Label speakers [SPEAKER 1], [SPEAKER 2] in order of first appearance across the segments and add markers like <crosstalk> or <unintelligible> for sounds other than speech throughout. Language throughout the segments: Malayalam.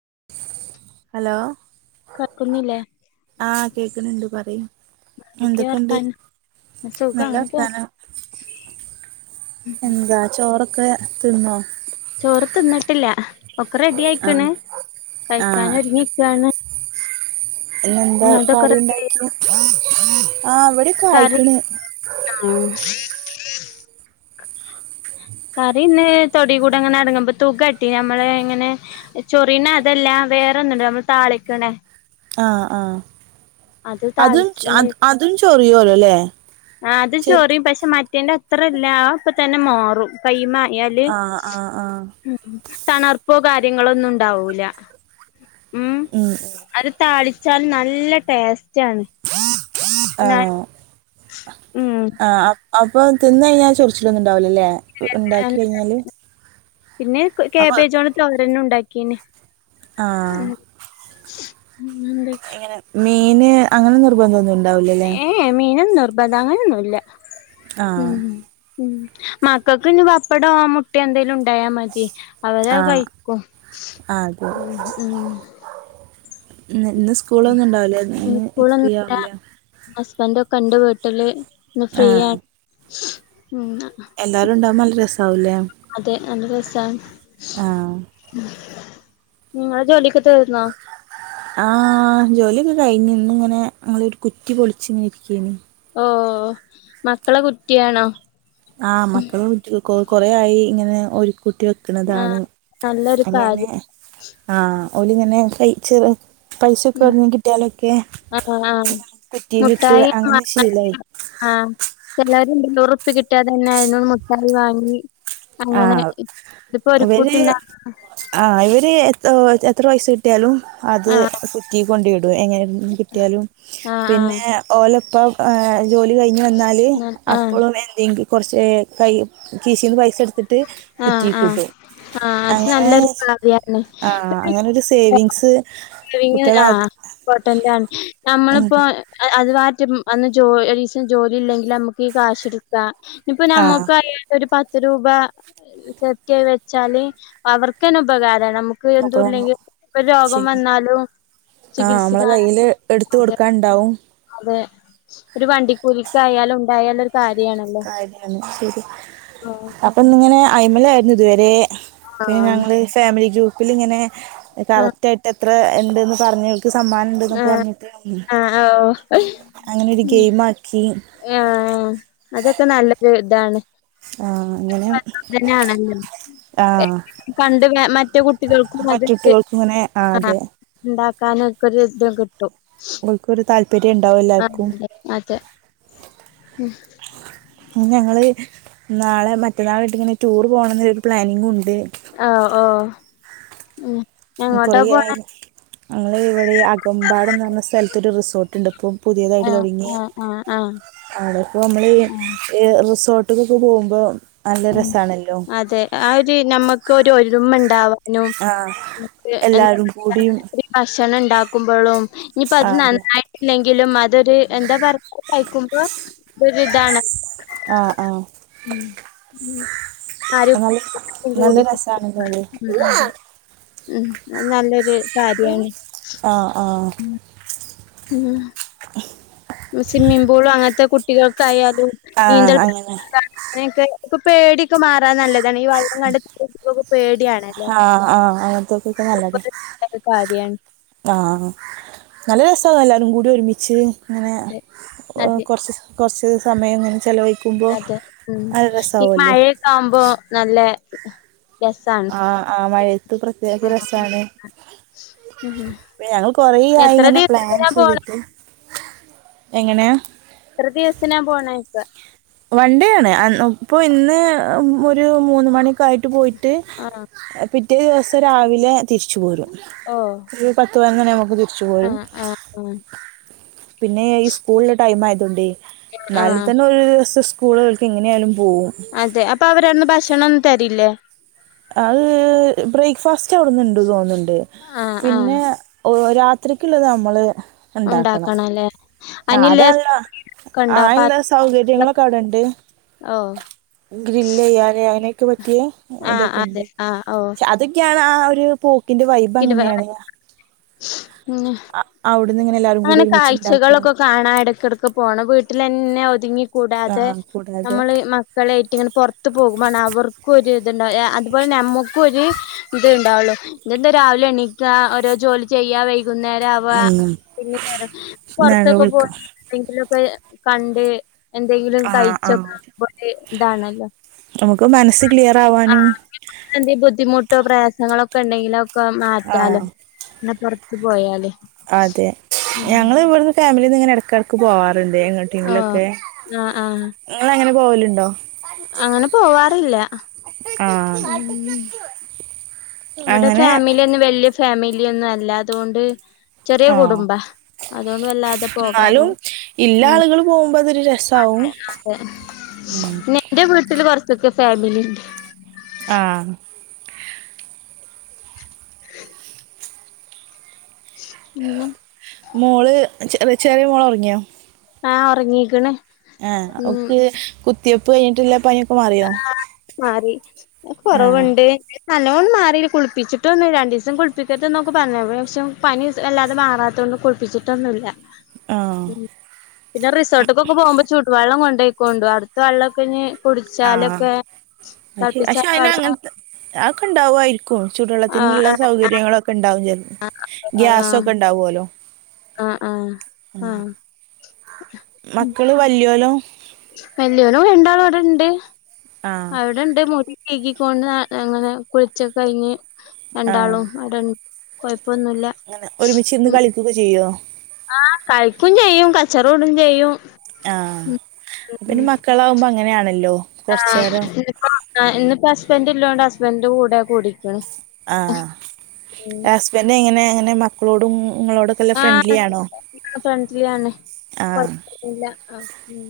[SPEAKER 1] <inaudible>
[SPEAKER 2] ഹലോ
[SPEAKER 1] കേൾക്കുന്നില്ലേ
[SPEAKER 2] ആഹ കേക്കണണ്ട് പറി
[SPEAKER 1] എന്തൊക്കെയാ
[SPEAKER 2] എന്തൊക്കെണ്ട്
[SPEAKER 1] വർത്താനം സുഖം
[SPEAKER 2] നല്ല
[SPEAKER 1] അങ്ങനെ പോ
[SPEAKER 2] വർത്താനം എന്താ ചോറൊക്കെത്തിന്നോ
[SPEAKER 1] ചോറ് തിന്നിട്ടില്ല ഒക്കെ റെഡി ആയിക്കണ്
[SPEAKER 2] ആഹ്
[SPEAKER 1] കഴിക്കാൻ
[SPEAKER 2] ആഹ്
[SPEAKER 1] ഒരുങ്ങിക്കാണ് <unintelligible>
[SPEAKER 2] ഇന്നെന്താ
[SPEAKER 1] നിങ്ങൾതൊക്കെ റെഡി
[SPEAKER 2] കറിണ്ടാക്കിയെ ആഹ വിടെക്കെ
[SPEAKER 1] കറി
[SPEAKER 2] ആയിക്ക്ണ്
[SPEAKER 1] ആഹ് കറിന്ന് തൊടി കൂടെങ്ങനെ അടങ്ങുമ്പൊ തുകട്ടി നമ്മള ഇങ്ങനെ ചൊറീന അതെല്ലാം ണ്ട നമ്മൾ താളിക്കണെ
[SPEAKER 2] ആഹ ആഹ അതും അ അതും ചൊറിയോല്ലോ അല്ലേ
[SPEAKER 1] ആ അത് ചോറിയും പക്ഷെ മറ്റേന്റെ അത്രല്ല അപ്പൊ തന്നെ മാോറും കൈമാ ആയാൽ
[SPEAKER 2] ആഹ് ആഹ് ആഹ്
[SPEAKER 1] തണർപ്പോ കാര്യങ്ങളോ ഒന്നും ഉണ്ടാവൂല ഉം അത് താളിച്ചാൽ നല്ല ടേസ്റ്റ് ആണ് എന്നാ
[SPEAKER 2] ആണോ
[SPEAKER 1] ഉം
[SPEAKER 2] ആ ഇപ്പൊ തിന്ന് കഴിഞ്ഞാൽ ചൊറിച്ചിലൊന്നും ഉണ്ടാവില്ലല്ലേ ഇ ണ്ടാക്കി കഴിഞ്ഞാല്
[SPEAKER 1] പിന്നെ
[SPEAKER 2] അപ്പൊ
[SPEAKER 1] കേബേജോണ് തോരന്നെ ഉണ്ടാക്കീന്നെ
[SPEAKER 2] ഇങ്ങനെ മീന് അങ്ങനെ നിർബന്ധം ഒന്നും ഇണ്ടാവൂലല്ലേ
[SPEAKER 1] നിർബത അങ്ങനൊന്നുമല്ല
[SPEAKER 2] ആഹ്
[SPEAKER 1] ഉം ഉം മക്കൾക്ക് ഇ പപ്പടം മുട്ട എന്തേലും ഉണ്ടായാ മതി അവടെ
[SPEAKER 2] ആഹ്
[SPEAKER 1] കഴിക്കും
[SPEAKER 2] ആ അതെ
[SPEAKER 1] ഉ ഉ
[SPEAKER 2] ഇന്ന് ഇന്ന് സ്കൂളൊന്നും ഉണ്ടാവൂലേ ഇന്ന് ഫ്രീ
[SPEAKER 1] സ്കൂളൊന്നല്ല
[SPEAKER 2] ആവൂലേ
[SPEAKER 1] ഹസ്ബൻഡ കണ്ട് വീട്ടില് ഇന്ന്
[SPEAKER 2] ആ
[SPEAKER 1] ഫ്രീയാണ് ഉം
[SPEAKER 2] എല്ലാരും ഉണ്ടാവുമ്പോ നല്ല രസാവൂലേ
[SPEAKER 1] അതെ നല്ല രസാ
[SPEAKER 2] ആ
[SPEAKER 1] ഉ അജോലിക്കെ തീർന്നോ
[SPEAKER 2] ആ ജോലിയൊക്കെ കഴിഞ്ഞഞ് ഇന്ന് ഇങ്ങനെ ഞങ്ങൾ ഒരു കുറ്റി പൊളിച്ചച്ച്ങ്ങനെ ഇരിക്കേന്
[SPEAKER 1] ഓ മക്കളെ കുറ്റിയാണോ
[SPEAKER 2] ആഹ മക്കള് കൊ കൊറ ആയി ഇങ്ങനെ ഒരു കുത്തി വെക്കുന്നതാണ്
[SPEAKER 1] ആഹ് നല്ലൊരു
[SPEAKER 2] അങ്ങനെ
[SPEAKER 1] കാര്യം
[SPEAKER 2] ആ ഓലിങ്ങനെ കഴിച്ചറ പൈസൊക്കെ
[SPEAKER 1] ഉം
[SPEAKER 2] എടന്നെ കിട്ടിയാലൊക്കെ
[SPEAKER 1] ആഹ് ആഹ്
[SPEAKER 2] കുറ്റിയിലിട്ട് അങ്ങനെ ശീലാ യി
[SPEAKER 1] ആഹ ച്ചില്ലരുണ്ടല്ലോ ഉറുപ്പി കിട്ടാ തന്നെ ഐനോട് മുട്ടായി വാങ്ങി അങ്ങനെ
[SPEAKER 2] ആഹ്
[SPEAKER 1] ഇതിപ്പോ ഒരു
[SPEAKER 2] ഇവര്
[SPEAKER 1] കൂട്ടിണ്ടാ
[SPEAKER 2] ആ ഇവര് എ എത്രയസ് കിട്ടിയാലും അത്
[SPEAKER 1] ആഹ്
[SPEAKER 2] കുറ്റി കൊണ്ട ഇടും എങ്ങനെ കിട്ടിയാലും
[SPEAKER 1] ആഹ് ആഹ്
[SPEAKER 2] പിന്നെ ഓല ഇപ്പൾ ജോലി കഴിഞ്ഞ് വന്നാൽ
[SPEAKER 1] ആഹ്
[SPEAKER 2] അപ്പോഴും എന്തെങ്കും കുറച്ച് കൈ കീശിന്ന് പൈസ എടുത്തിട്ട്
[SPEAKER 1] ആഹ്
[SPEAKER 2] കുറ്റിക്
[SPEAKER 1] ആഹ്
[SPEAKER 2] ഇടും
[SPEAKER 1] ആഹ് അത്
[SPEAKER 2] അങ്ങനെ
[SPEAKER 1] നല്ലൊരു കാര്യാ
[SPEAKER 2] ആഹ
[SPEAKER 1] ണ്
[SPEAKER 2] അങ്ങനെരു സേവിങ്സ്
[SPEAKER 1] സേവിങ് ആ
[SPEAKER 2] കുട്ടികളാ
[SPEAKER 1] ഇംപോർട്ടന്റ്ആണ് നമ്മളിപ്പോ അത് മാറ്റും അന്ന് ഒരീസം ജോലി ഇല്ലെങ്കിൽ നമുക്ക് ഈ കാശ് എടുക്ക ഇപ്പ
[SPEAKER 2] ആഹ്
[SPEAKER 1] നമുക്ക്യട്ട ഒരു പത്ത് രൂപ ചെക്ക വെച്ചാല് അവർക്കന്ന ഉപകാര അ നമുക്ക്
[SPEAKER 2] അപ്പൊ
[SPEAKER 1] എന്ത ഇല്ലെങ്കിൽപ്പ രോഗം വന്നാലും
[SPEAKER 2] ആഹ നമ്മളെ
[SPEAKER 1] ചികിത്സിക്കാൻ
[SPEAKER 2] കയ്ൽ എടുത്ത
[SPEAKER 1] അതെ
[SPEAKER 2] കൊടുക്കാൻ ഉണ്ടാവും
[SPEAKER 1] അതെ ഒരു വണ്ടി കൂലിക്ക് ആയാലും ഉണ്ടായാല
[SPEAKER 2] കാര്യണ് ശരിയ
[SPEAKER 1] ആഹ്
[SPEAKER 2] അപ്പൊ ഇത്ഇങ്ങനെ അഐമല ആയിരുന്നു ഇതുവരെ പിന്നെ ഞങ്ങൾ
[SPEAKER 1] ആഹ്
[SPEAKER 2] ഫാമിലി ഗ്രൂപ്പിലിങ്ങനെ കളക്റ്റയിട്ട് എത്ര ഉണ്ടെന്ന് പറഞ്ഞു സമ്മാനംമുണ്ട്എന്നൊക്കെ
[SPEAKER 1] ആഹ്
[SPEAKER 2] പറഞ്ഞിട്ട്
[SPEAKER 1] ആഹ് ആഹ്
[SPEAKER 2] അങ്ങനെ ഒരു ഗെയിം ആക്കി
[SPEAKER 1] ആ അതൊക്കെ നല്ലൊരു ഇതാണ്
[SPEAKER 2] ആ, അങ്ങനെ
[SPEAKER 1] അങ്ങനെതന്നെയ ആണല്ലോ
[SPEAKER 2] ആ
[SPEAKER 1] കണ്ട് മറ്റേ കുട്ടികൾക്കും അത്ണ്ട്
[SPEAKER 2] മറ്റുട്ടികൾക്ക് ഇങ്ങനെ
[SPEAKER 1] ആ
[SPEAKER 2] അതെ
[SPEAKER 1] ആക്കാനക്കൊ ഒരു ഇത് കിട്ടും
[SPEAKER 2] അവൾക്കരു താല്പര്യം ഉണ്ടാവും
[SPEAKER 1] ആഹ്
[SPEAKER 2] എല്ലാർക്കും
[SPEAKER 1] അതെ അതെ
[SPEAKER 2] ഞങ്ങള് നാളെ മറ്റന്നാൾ യട്ടിങ്ങന ടൂർ പോണമരു പ്ലാനിങ്ങും ഉണ്ട്
[SPEAKER 1] ഹ ഓ ഉ എങ്ങോട്ടാ
[SPEAKER 2] കുറേ
[SPEAKER 1] പോണ
[SPEAKER 2] ആയി ഞങ്ങൾ ഇവിടെഈ അകമ്പാട്ന്ന് പറഞ്ഞ സ്ഥലത്ത ഒരു റിസോർട്ട്ണ്ട് ഇപ്പം പുതിയതായിട്ട്
[SPEAKER 1] ആഹ്
[SPEAKER 2] തുടങ്ങി
[SPEAKER 1] ആഹ് ആഹ് ആഹ് ആഹ്
[SPEAKER 2] അടെ ഇപ്പ നമ്മള് റിസോർട്ടക്കൊക്കെ പോകുമ്പോ നല്ല
[SPEAKER 1] ഉ
[SPEAKER 2] രസാണല്ലോ
[SPEAKER 1] അതെ ആര് നമ്മക്ക് ഒരു ഒരുമ ഉണ്ടാവാനും
[SPEAKER 2] ആഹ്
[SPEAKER 1] നമക്ക് എന്ത
[SPEAKER 2] എല്ലാരും കൂടിയും
[SPEAKER 1] ഭക്ഷണം ഉണ്ടാക്കുമ്പോഴും ഇനിയിപ്പ അത്
[SPEAKER 2] ആഹ് അതെ
[SPEAKER 1] നന്നായിട്ടില്ലെങ്ക എങ്കിലും അതൊരു എന്താ പറയ കഴിക്കുമ്പോ ഒരു ഇതാണ്
[SPEAKER 2] ആഹ ആഹ
[SPEAKER 1] ഉ ആര
[SPEAKER 2] നല്ല
[SPEAKER 1] കൂടി അതെ
[SPEAKER 2] രസാണല്ലോ അത്
[SPEAKER 1] ഉം അത് നല്ലൊരു കാര്യാണ്
[SPEAKER 2] ആഹ ആ
[SPEAKER 1] ആം സിമ്മിംമ്പോളും അങ്ങനത്തെ കുട്ടികൾക്കായാലും
[SPEAKER 2] ആഹ്
[SPEAKER 1] നീന്തൽ
[SPEAKER 2] അങ്ങനെ
[SPEAKER 1] അങ്ങനൊക്കെ ഒ പേടിയൊക്കെ മാറാൻ നല്ല അത ഈ വള്ളം കണ്ടൊക്കെ പേടിയാണല്ലോ
[SPEAKER 2] ആഹ് ആഹ് അങ്ങനത്തെക്കൊക്കെ
[SPEAKER 1] അത് കാര്യാണ്
[SPEAKER 2] ആഹ നല്ല ര സ അത എല്ലാവരും കൂടി ഒരുമിച്ച് അങ്ങനെ
[SPEAKER 1] അതെ
[SPEAKER 2] കുറച്ച് കുറച്ച് സമയം ഇങ്ങനെ ചെലവഴിക്കുമ്പോ
[SPEAKER 1] അതെ ഉ
[SPEAKER 2] നല്ല
[SPEAKER 1] ഈ
[SPEAKER 2] രസാവല്ലോ
[SPEAKER 1] മഴയൊക്കെ ആവുമ്പോ നല്ല രസാണ്
[SPEAKER 2] ആഹ ആ മഴത്ത് പ്രത്യേക
[SPEAKER 1] ആഹ്
[SPEAKER 2] രസമാണ്
[SPEAKER 1] ഉം
[SPEAKER 2] ഞങ്ങൾ കൊറിയായി
[SPEAKER 1] എത്ര
[SPEAKER 2] ഇങ്ങനെ പ്ലാൻ
[SPEAKER 1] ദിവസത്തിനാ പോണെ
[SPEAKER 2] ചെയ്തിട്ട് എങ്ങനെയാ
[SPEAKER 1] എത്ര ദിവസനാപോണ ഇക്ക
[SPEAKER 2] വൺണ്ടേ ആണ് ഇപ്പൊ ഇന്ന് ഒരു മൂന്ന് മണിക്ക ആയിട്ട പോയിട്ട്
[SPEAKER 1] ആഹ്
[SPEAKER 2] പിറ്റേ ദിവസം രാവിലെ തിരിച്ച പോരും
[SPEAKER 1] ഓ
[SPEAKER 2] ത്ത എങ്ങനെ നമുക്ക് തിരിച്ചു പോരും
[SPEAKER 1] ആഹ് ആഹ് ആഹ്
[SPEAKER 2] പിന്നെ ഈ സ്കൂളിടൈം ആയതോണ്ട് <unintelligible> ന്നാൽ
[SPEAKER 1] ആഹ്
[SPEAKER 2] തന്നെ ഒരു ദിവസം സ്കൂളുകൾക്ക് എങ്ങനെ യാലും
[SPEAKER 1] അതെ അപ്പൊ അവരാട്ന്ന് ഭക്ഷണം ഒന്നും തരില്ലേ
[SPEAKER 2] അത് ബ്രേക്ക്ഫാസ്റ്റ് അവിടുന്നുണ്ട് തോന്നുന്നുണ്ട്
[SPEAKER 1] ആഹ് ആഹ്
[SPEAKER 2] പിന്നെ ഓ രാത്രിക്കുള്ളത് നമ്മള്
[SPEAKER 1] ഉണ്ടാക്കണം അല്ലേ
[SPEAKER 2] അതല്ല ആ എന്താ
[SPEAKER 1] പാത്രങ്ങളൊക്കെ
[SPEAKER 2] സൗകര്യങ്ങളൊക്കെ അവിടെണ്ട്
[SPEAKER 1] ഓ
[SPEAKER 2] ഗ്രിൽയ്യാൻ ഐൻ
[SPEAKER 1] ആഹ് അതെ
[SPEAKER 2] ഇതൊക്കെണ്ട്
[SPEAKER 1] ആഹ് ഓ
[SPEAKER 2] ചെ അതൊക്കെയാണ് ആ ഒരു പോ ഇതിന്റെ വൈബ്
[SPEAKER 1] ഇരുപ
[SPEAKER 2] അങ്ങനെയാണ് ന്ന
[SPEAKER 1] <inaudible>
[SPEAKER 2] ആ അവിട്ന്ന്
[SPEAKER 1] അങ്ങനെ കാഴ്ചകളൊക്കെ കാണാൻ ഇടക്കിടക്ക് പോണം വീട്ടിലന്നെ ഒതുങ്ങി കൂടാതെ
[SPEAKER 2] ആ കൂടാതെ
[SPEAKER 1] നമ്മള് മക്കളയിട്ട് ഇങ്ങനെ പുറത്ത് പോകുമ്പാണ് അവർക്കുംഒര് ഇതുണ്ടവും അതുപോലെ നമ്മുക് ഒരു ഇത് ഇണ്ടാവുള്ളു ഇതെന്താ രാവിലെ എണീക്കാ ഓരോ ജോലി ചെയ്യ വൈകുന്നേരം ആവ
[SPEAKER 2] ഉം
[SPEAKER 1] പിന്ന
[SPEAKER 2] എന്താണ്
[SPEAKER 1] പുറത്തൊക്കെ
[SPEAKER 2] വിളിക്കാം
[SPEAKER 1] പോയി എന്തെങ്കിലൊക്കെ കണ്ട് എന്തെങ്കിലും
[SPEAKER 2] ആ
[SPEAKER 1] കഴിച്ച
[SPEAKER 2] ആ
[SPEAKER 1] പോലെ ഇതാണല്ലോ
[SPEAKER 2] നമുക്ക് മനസ്സ് ക്ലിയർ ആവാനും
[SPEAKER 1] പം പ്രയാസങ്ങളൊക്കെ ഉണ്ടെങ്കിലൊക്കെ
[SPEAKER 2] ആ
[SPEAKER 1] മാറ്റാാലോ ങ്ങന്നെ പുറത്ത് പോയാല്
[SPEAKER 2] അതെ
[SPEAKER 1] ഉം
[SPEAKER 2] ഞങ്ങള് ഇവിടുന്ന് ഫാമിലിന്ന് ഇങ്ങനെ എടക്കിടക്ക് പോവാറുണ്ട് വെറുതെ എങ്ങോട്ട
[SPEAKER 1] ആഹ്
[SPEAKER 2] ങ്കിലൊക്കെ
[SPEAKER 1] ആഹ് ആഹ്
[SPEAKER 2] ഇങ്ങള് അങ്ങനെ പോവലുണ്ടോ
[SPEAKER 1] അങ്ങനെ പോവാറില്ല
[SPEAKER 2] ആ
[SPEAKER 1] ഉ മ്മടെ
[SPEAKER 2] അങ്ങനെ
[SPEAKER 1] ഫാമിലി ഒന്നും വല്യ ഫാമിലിയൊന്നും അല്ല അതുകൊണ്ട് ചെറിയ
[SPEAKER 2] ആ
[SPEAKER 1] കുടുംബ അതുകൊണ്ട് വല്ലാതെ
[SPEAKER 2] എന്നാലും
[SPEAKER 1] പോകാറില്ല
[SPEAKER 2] ഇല്ല
[SPEAKER 1] ഉ
[SPEAKER 2] ആളുകൾ പോകുമ്പോ അതൊരു രസാവും
[SPEAKER 1] അതെ അതെ
[SPEAKER 2] ഉം
[SPEAKER 1] നിന്റെ വീട്ടില് കുറചൊക്കെ ഫാമിലിണ്ട്
[SPEAKER 2] ആ
[SPEAKER 1] ഉ
[SPEAKER 2] മോള് ചെറിയ ചെറിയ മോള് ഉറങ്ങിയോ
[SPEAKER 1] ആ ഉറങ്ങീക്കണ്
[SPEAKER 2] ആഹ അവക്ക് കുത്തിയപ്പ് കഴിഞ്ഞിട്ടില്ല പനി
[SPEAKER 1] ആ മാറി
[SPEAKER 2] ആ
[SPEAKER 1] കൊറവുണ്ട് നല്ലോണം മാറിയിന് കുളപ്പിച്ചിട്ടൊന്നുല്ല രണ്ട് ദിവസം കുളിപ്പിക്കരുത് ന്നൊക്കെ പറഞ്ഞ പക്ഷെ പനി വ ല്ലാതെ മാറ ത്തോണ്ട് കുളിപ്പിച്ചിട്ടൊന്നുല്ല
[SPEAKER 2] ആ
[SPEAKER 1] പിന്നെ റിസോർട് ക് പൊമ്പോ ചുടു വെള്ളം കൊണ്ടോവും ക്കൊണ്ടു അടുത്ത വെള്ളക്കെ ഇനി കുടിച്ചാലൊക്കെ
[SPEAKER 2] അ പക്ഷെ
[SPEAKER 1] തിളപ്പിച്ചാറിയ
[SPEAKER 2] അയിന്
[SPEAKER 1] വെള്ളം
[SPEAKER 2] അങ്ങൻത്തെ ആക്കെ ഉണ്ടാവാ യിരിക്കും
[SPEAKER 1] ആഹ്
[SPEAKER 2] ചുടുള്ളത്തിനുള്ള
[SPEAKER 1] ആഹ്
[SPEAKER 2] സൗകര്യങ്ങളൊക്കെ ഉണ്ടാവും ഗ്യാസ്‌ ഒക്കെ ഉണ്ടാവല്ലോ
[SPEAKER 1] ആഹ ആഹ ആഹ്
[SPEAKER 2] മക്കള് വല്യോല
[SPEAKER 1] ണ്ട്
[SPEAKER 2] ആ
[SPEAKER 1] അവിടെണ്ട് മുടി കഴകിക്കൊണ്ട് അങ്ങനെ കുളിച്ചൊക്ക കഴിഞ്ഞ്
[SPEAKER 2] ആ
[SPEAKER 1] രണ്ടാളും അവിടെ ണ്ട് കൊഴപ്പൊന്നുല്ല
[SPEAKER 2] അങ്ങനെ ഒരുമിച്ചിരുന്ന്
[SPEAKER 1] ഉ
[SPEAKER 2] കളിക്കുകയൊക്കെ ചെയ്യുമോ
[SPEAKER 1] ആ കഴിക്കും ചെയ്യും കച്ചറ ഇടും ചെയ്യും
[SPEAKER 2] ആഹ അ പിന്നെ മക്കളാാവുമ്പോ അങ്ങനെയാണല്ലോ കുറച്ചു നേരം
[SPEAKER 1] ആഹ ഇന്നിപ്പോ ഹസ്ബന്റ് ഇല്ലോണ്ട് ഹസ്ബൻന്റെ കൂടെ കൂടിക്കണ്
[SPEAKER 2] ആ ഹസ്ബെൻ്റ് എങ്ങനെ അങ്ങനെ മക്കളോടും നിങ്ങളോടൊക്കെ
[SPEAKER 1] ആ
[SPEAKER 2] ഫ്രണ്ട്ലി ആണോ
[SPEAKER 1] നല്ല ഫ്രണ്ട്ലി ആണ് കുഴപ്പന്ന്മില്ല ആ ഉ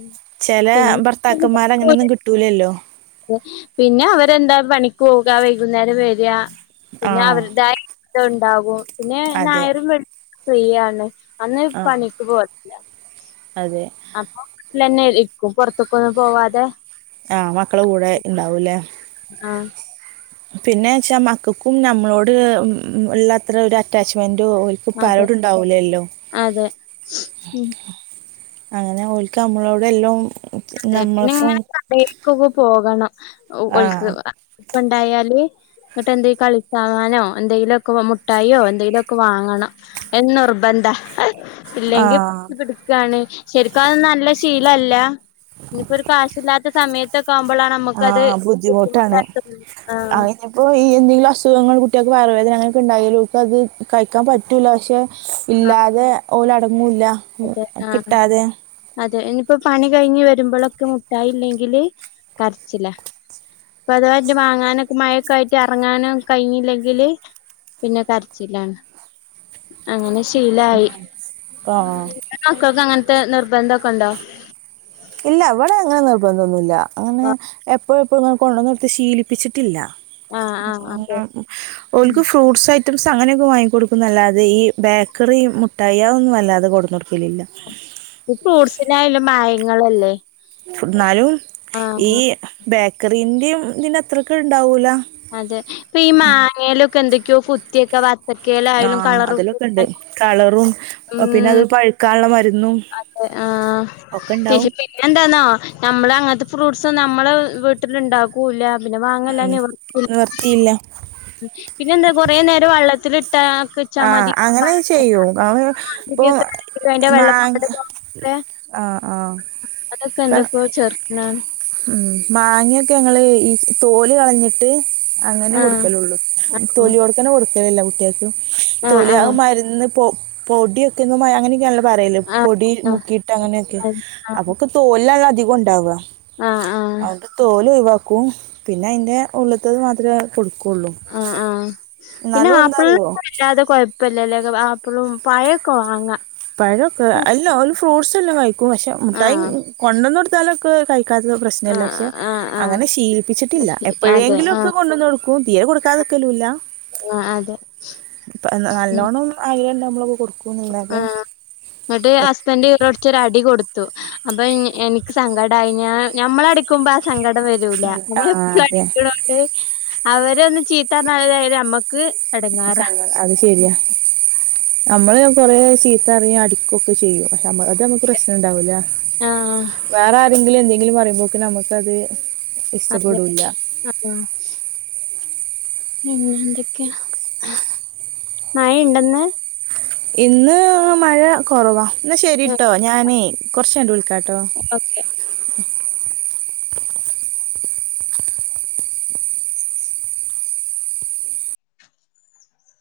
[SPEAKER 2] ചില ഭർത്താക്കന്മാർ അങ്ങനെയൊന്നും കിട്ടൂലല്ലോ
[SPEAKER 1] പിന്നെ അവരെന്താ പണിക്ക് പോക വൈകുന്നേരം വരിക പിന്നെ
[SPEAKER 2] ആഹ്
[SPEAKER 1] അവരുടെതായ ഇത് ഉണ്ടാകും പിന്നെ
[SPEAKER 2] അതെ
[SPEAKER 1] ഞായറും വെള്ളിയും ഫ്രീ ആണ് അന്ന്
[SPEAKER 2] ആഹ്
[SPEAKER 1] പണിക്ക് പോക
[SPEAKER 2] അതെ
[SPEAKER 1] വിട്ടില് തന്നെ ഇരിക്കും പുറത്തേയ്ക്ക് ഒന്നും പോവാതെ
[SPEAKER 2] ആ മക്കള് കൂടെ ഇണ്ടാവൂല്ലേ
[SPEAKER 1] ആ
[SPEAKER 2] പിന്നെ വെച്ചാ മക്കൾക്കും നമ്മളോട് ഉം ഉള്ളാത്ര ഒരു അറ്റാച്ച്മെന്റ് ഓൾക്കപ്പം
[SPEAKER 1] അതെ
[SPEAKER 2] ആരോട് ഉണ്ടാവലല്ലോ
[SPEAKER 1] അതെ ഉം
[SPEAKER 2] അങ്ങനെ ഒൾക്ക് നമ്മളോട് എല്ലാം
[SPEAKER 1] അതെ പിന്നെ
[SPEAKER 2] നമ്മളിപ്പം
[SPEAKER 1] ഇങ്ങനെ കടെക്കൊക്കെ പോകണം ഒക്ക് ഓൾക്ക്
[SPEAKER 2] ആഹ്
[SPEAKER 1] കൊണ്ടായാല് എന്നിട്ട് എന്തെ കളിച്ചാവാനോ എന്തെങ്കിലുമൊക്കെ മുട്ടായിയോ എന്തെങ്കിലുമൊക്കെ വാങ്ങണം അത് നിർബന്ധ ഇല്ലെങ്കി
[SPEAKER 2] ആഹ്
[SPEAKER 1] വാ പിടിക്കാണ് ശരിക്കും അത് നല്ല ശീലല്ല ഇനിപ്പരു കാശില്ലാത്ത സമയത്ത്
[SPEAKER 2] ആ ബുദ്ധിമുട്ടാണ്
[SPEAKER 1] ആഹ്
[SPEAKER 2] അതിനിപ്പോ ഈ എന്തില് അസുഖങ്ങൾ കുട്ടികൾക്ക് വയറുവേദന അങ്ങനൊക്കെ ഉണ്ടായി ഇപ്പം അത് കഴിക്കാൻ പറ്റുല്ല പക്ഷെ
[SPEAKER 1] ആഹ്
[SPEAKER 2] ഇല്ലാതെ ഓലടങ്ങൂല
[SPEAKER 1] അതെ ആ
[SPEAKER 2] കിട്ടാതെ
[SPEAKER 1] അതെ ഇ ഇപ്പൊ പണി കഴിഞ്ഞ് വരുമ്പോഴൊക്കെ മുട്ടായില്ലെങ്കില് കരച്ചില അപ്പൊ അതവ വാങ്ങാനക്കെ മഴൊക്കെ ആയിട്ട് ഇറങ്ങാനും കഴിഞ്ഞില്ലെങ്കില് പിന്നെ കരച്ചിലാണ് അങ്ങനെ ശീലായി
[SPEAKER 2] ആ
[SPEAKER 1] മക്കക്ക് അങ്ങ ത്തെ നിർബന്ധം ഒക്കെ ഉണ്ടോ
[SPEAKER 2] ഇല്ല ഇവിടെ അങ്ങനെ നിർബന്ധം ഒന്നുമില്ല അങ്ങനെ എ പ്പോഴുംപോഴും കൊണ്ടുവന്നു കൊടുത്ത് ശീലിപ്പിച്ചിട്ടില്ല
[SPEAKER 1] ആഹ് ആഹ് അതെ
[SPEAKER 2] ഉണ്ടാ ഓക്ക് ഫ്രൂട്ട്സ് ആ ഫ്രൂസ് അങ്ങനെയെന്നു വാങ്ങി കൊടുക്കുന്ന അല്ലാതെ ഈ ബേക്കറിയും മുട്ടയി ഒന്നും അല്ലാതെ കൊണ്ട് വന്ന് കൊടുക്കലില്ല
[SPEAKER 1] ഈ ഫ്രൂസിനായാലും മായങ്ങളല്ലേ
[SPEAKER 2] എന്നാലും ഈ
[SPEAKER 1] ആഹ്
[SPEAKER 2] ബേക്കറിന്റെയും ഇതിൻ്റെ അത്രയ്ക്ക് ഉണ്ടാവൂല
[SPEAKER 1] അതെ ഇപ്പൊ ഈ മാങ്ങയിലൊക്കെ എന്തൊക്കെയോ കുത്തിയൊക്കെ വെ
[SPEAKER 2] ആ അതിലൊക്കെ ഉണ്ട് കളറും ഇപ്പപിന്നെ
[SPEAKER 1] ഉം
[SPEAKER 2] അത് പഴുക്കാനുള്ള മരു
[SPEAKER 1] അതെ ആ
[SPEAKER 2] ഉണ്ടാവും
[SPEAKER 1] പിന്നെ എന്താന്നോ ഞമ്മള് അങ്ങ ഫ്രൂസ് നമ്മള് വീട്ടില് ഉണ്ടാക്കുയില്ല പിന്നെ വാങ്ങല്ലാതെ
[SPEAKER 2] ഉം
[SPEAKER 1] നിവർത്തിയില്ല
[SPEAKER 2] നിവർത്തിയില്ല
[SPEAKER 1] പിന്നെ എന്താ കൊറെ നേരം വെള്ളത്തി
[SPEAKER 2] ആ അങ്ങനെ ചെയ്യും അവൻ ഇപ്പൊ
[SPEAKER 1] അതിന്റെ
[SPEAKER 2] മാ
[SPEAKER 1] വെള്ളപ്പാട് ഒക്കെ
[SPEAKER 2] ആ ആ
[SPEAKER 1] അതൊക്കെ
[SPEAKER 2] ഇപ
[SPEAKER 1] എന്തൊക്കെയോ ചേർക്കണാണ്
[SPEAKER 2] ഉം മാങ്ങയൊക്കെ ഞങ്ങള് ഈ തോല് കളഞ്ഞി ട്ട് അങ്ങനെ
[SPEAKER 1] ആഹ്
[SPEAKER 2] കൊടുക്കലുള്ളൂ തൊലിയോടെ തന്നെ കൊടുക്കലില്ല കുട്ടികൾക്ക്
[SPEAKER 1] ആഹ്
[SPEAKER 2] തൊലിയ
[SPEAKER 1] ആഹ്
[SPEAKER 2] അത് മരുന്ന് പൊ പൊടിയൊക്കെ ഒന്ന് മ അങ്ങനെയൊക്കെ പറയല്
[SPEAKER 1] ആഹ്
[SPEAKER 2] പൊടി
[SPEAKER 1] ആഹ്
[SPEAKER 2] മുക്കിയിട്ട് അങ്ങനെയൊക്കെ
[SPEAKER 1] ആഹ് ആഹ്
[SPEAKER 2] അപ്പൊക്കെ തോലിലാണ് അധികം ഉണ്ടാവുക
[SPEAKER 1] ആഹ് ആഹ് ആഹ്
[SPEAKER 2] അണ്ട് തോല് ഒഴിവാക്കൂ പിന്നെ അതിന്റെ ഉള്ളത്തത് മാത്രേ കൊടു
[SPEAKER 1] ആ ആ പിന്നെ
[SPEAKER 2] എന്താ
[SPEAKER 1] ആപ്പിള്
[SPEAKER 2] അറിയോ
[SPEAKER 1] ഇല്ലാതെ കൊഴപ്പല്ല <unintelligible> ആപ്പിളും പഴയൊക്കെ വാങ്ങ
[SPEAKER 2] പഴം ഒക്കെ അല്ല ഓന് ഫ്രൂസ് എല്ലാം കഴിക്കും പക്ഷെ മുഠായി
[SPEAKER 1] ആഹ്
[SPEAKER 2] കൊണ്ട വന്ന് കൊടുത്താലൊക്കെ കഴി അതൊന്നും പ്രശ്നമില്ല
[SPEAKER 1] ആഹ്
[SPEAKER 2] പക്ഷെ
[SPEAKER 1] ആഹ് ആഹ്
[SPEAKER 2] അങ്ങനെ ശീലിപ്പിച്ചിട്ടില്ല
[SPEAKER 1] അതെ
[SPEAKER 2] എപ്പോഴെങ്കിലും ഒക്കെ
[SPEAKER 1] ആഹ്
[SPEAKER 2] കൊണ്ടുവന്ന് കൊടുക്കും തീരെ കൊടുക്കാതെ തിരിക്കലില്ല
[SPEAKER 1] ങ്ങ ആ
[SPEAKER 2] ഇപ്പൊയെന്നാ നല്ലോണ്ണം അടിയൊന്നും നമ്മളുകൊടുക്കൂന്നല്ലാതെ
[SPEAKER 1] ആഹ് എന്നിട്ട്, ഹസ്ബൻഡ് ഇതെടുത്തൊരടി കൊടുത്തു അപ്പൊ, എനി എനിക്കുസങ്കടായിഞാ ഞമ്മളടിക്കുമ്പോളാ സങ്കട വരൂല,
[SPEAKER 2] ഉം, ആ
[SPEAKER 1] നമ്മളെത്ര
[SPEAKER 2] അതെ
[SPEAKER 1] അടിക്കണൊ ണ്ട്. അവരൊന്നു ചീത്തപറഞ്ഞാല് നമ്മക്ക് ക്ക് ഇടങ്ങേറാ
[SPEAKER 2] നമ്മളുകൊറേ ചീത്ത പറയുംഅടിക്കുവൊക്കെ ചെയ്യും, പക്ഷേ നമ്മൾക്കത് പ്രശ്നമുണ്ടാവൂല.
[SPEAKER 1] ആഹ്
[SPEAKER 2] വേറെയാരെങ്കിലും എന്തെങ്കിലും പറയുമ്പോ ളേക്കുനമുക്കാണെങ്കിൽ
[SPEAKER 1] അതെ, അ അ പിന്നെ എന്തൊക്കെയാ മഴ ഉണ്ടന്ന്
[SPEAKER 2] ഇന്ന്, അ മഴകുറവാ എന്നാ ശരിയിട്ടോ ഞാനേ കൊറച്ചുകഴിഞ്ഞുവിളിക്കാട്ടോ
[SPEAKER 1] ഓക്കെ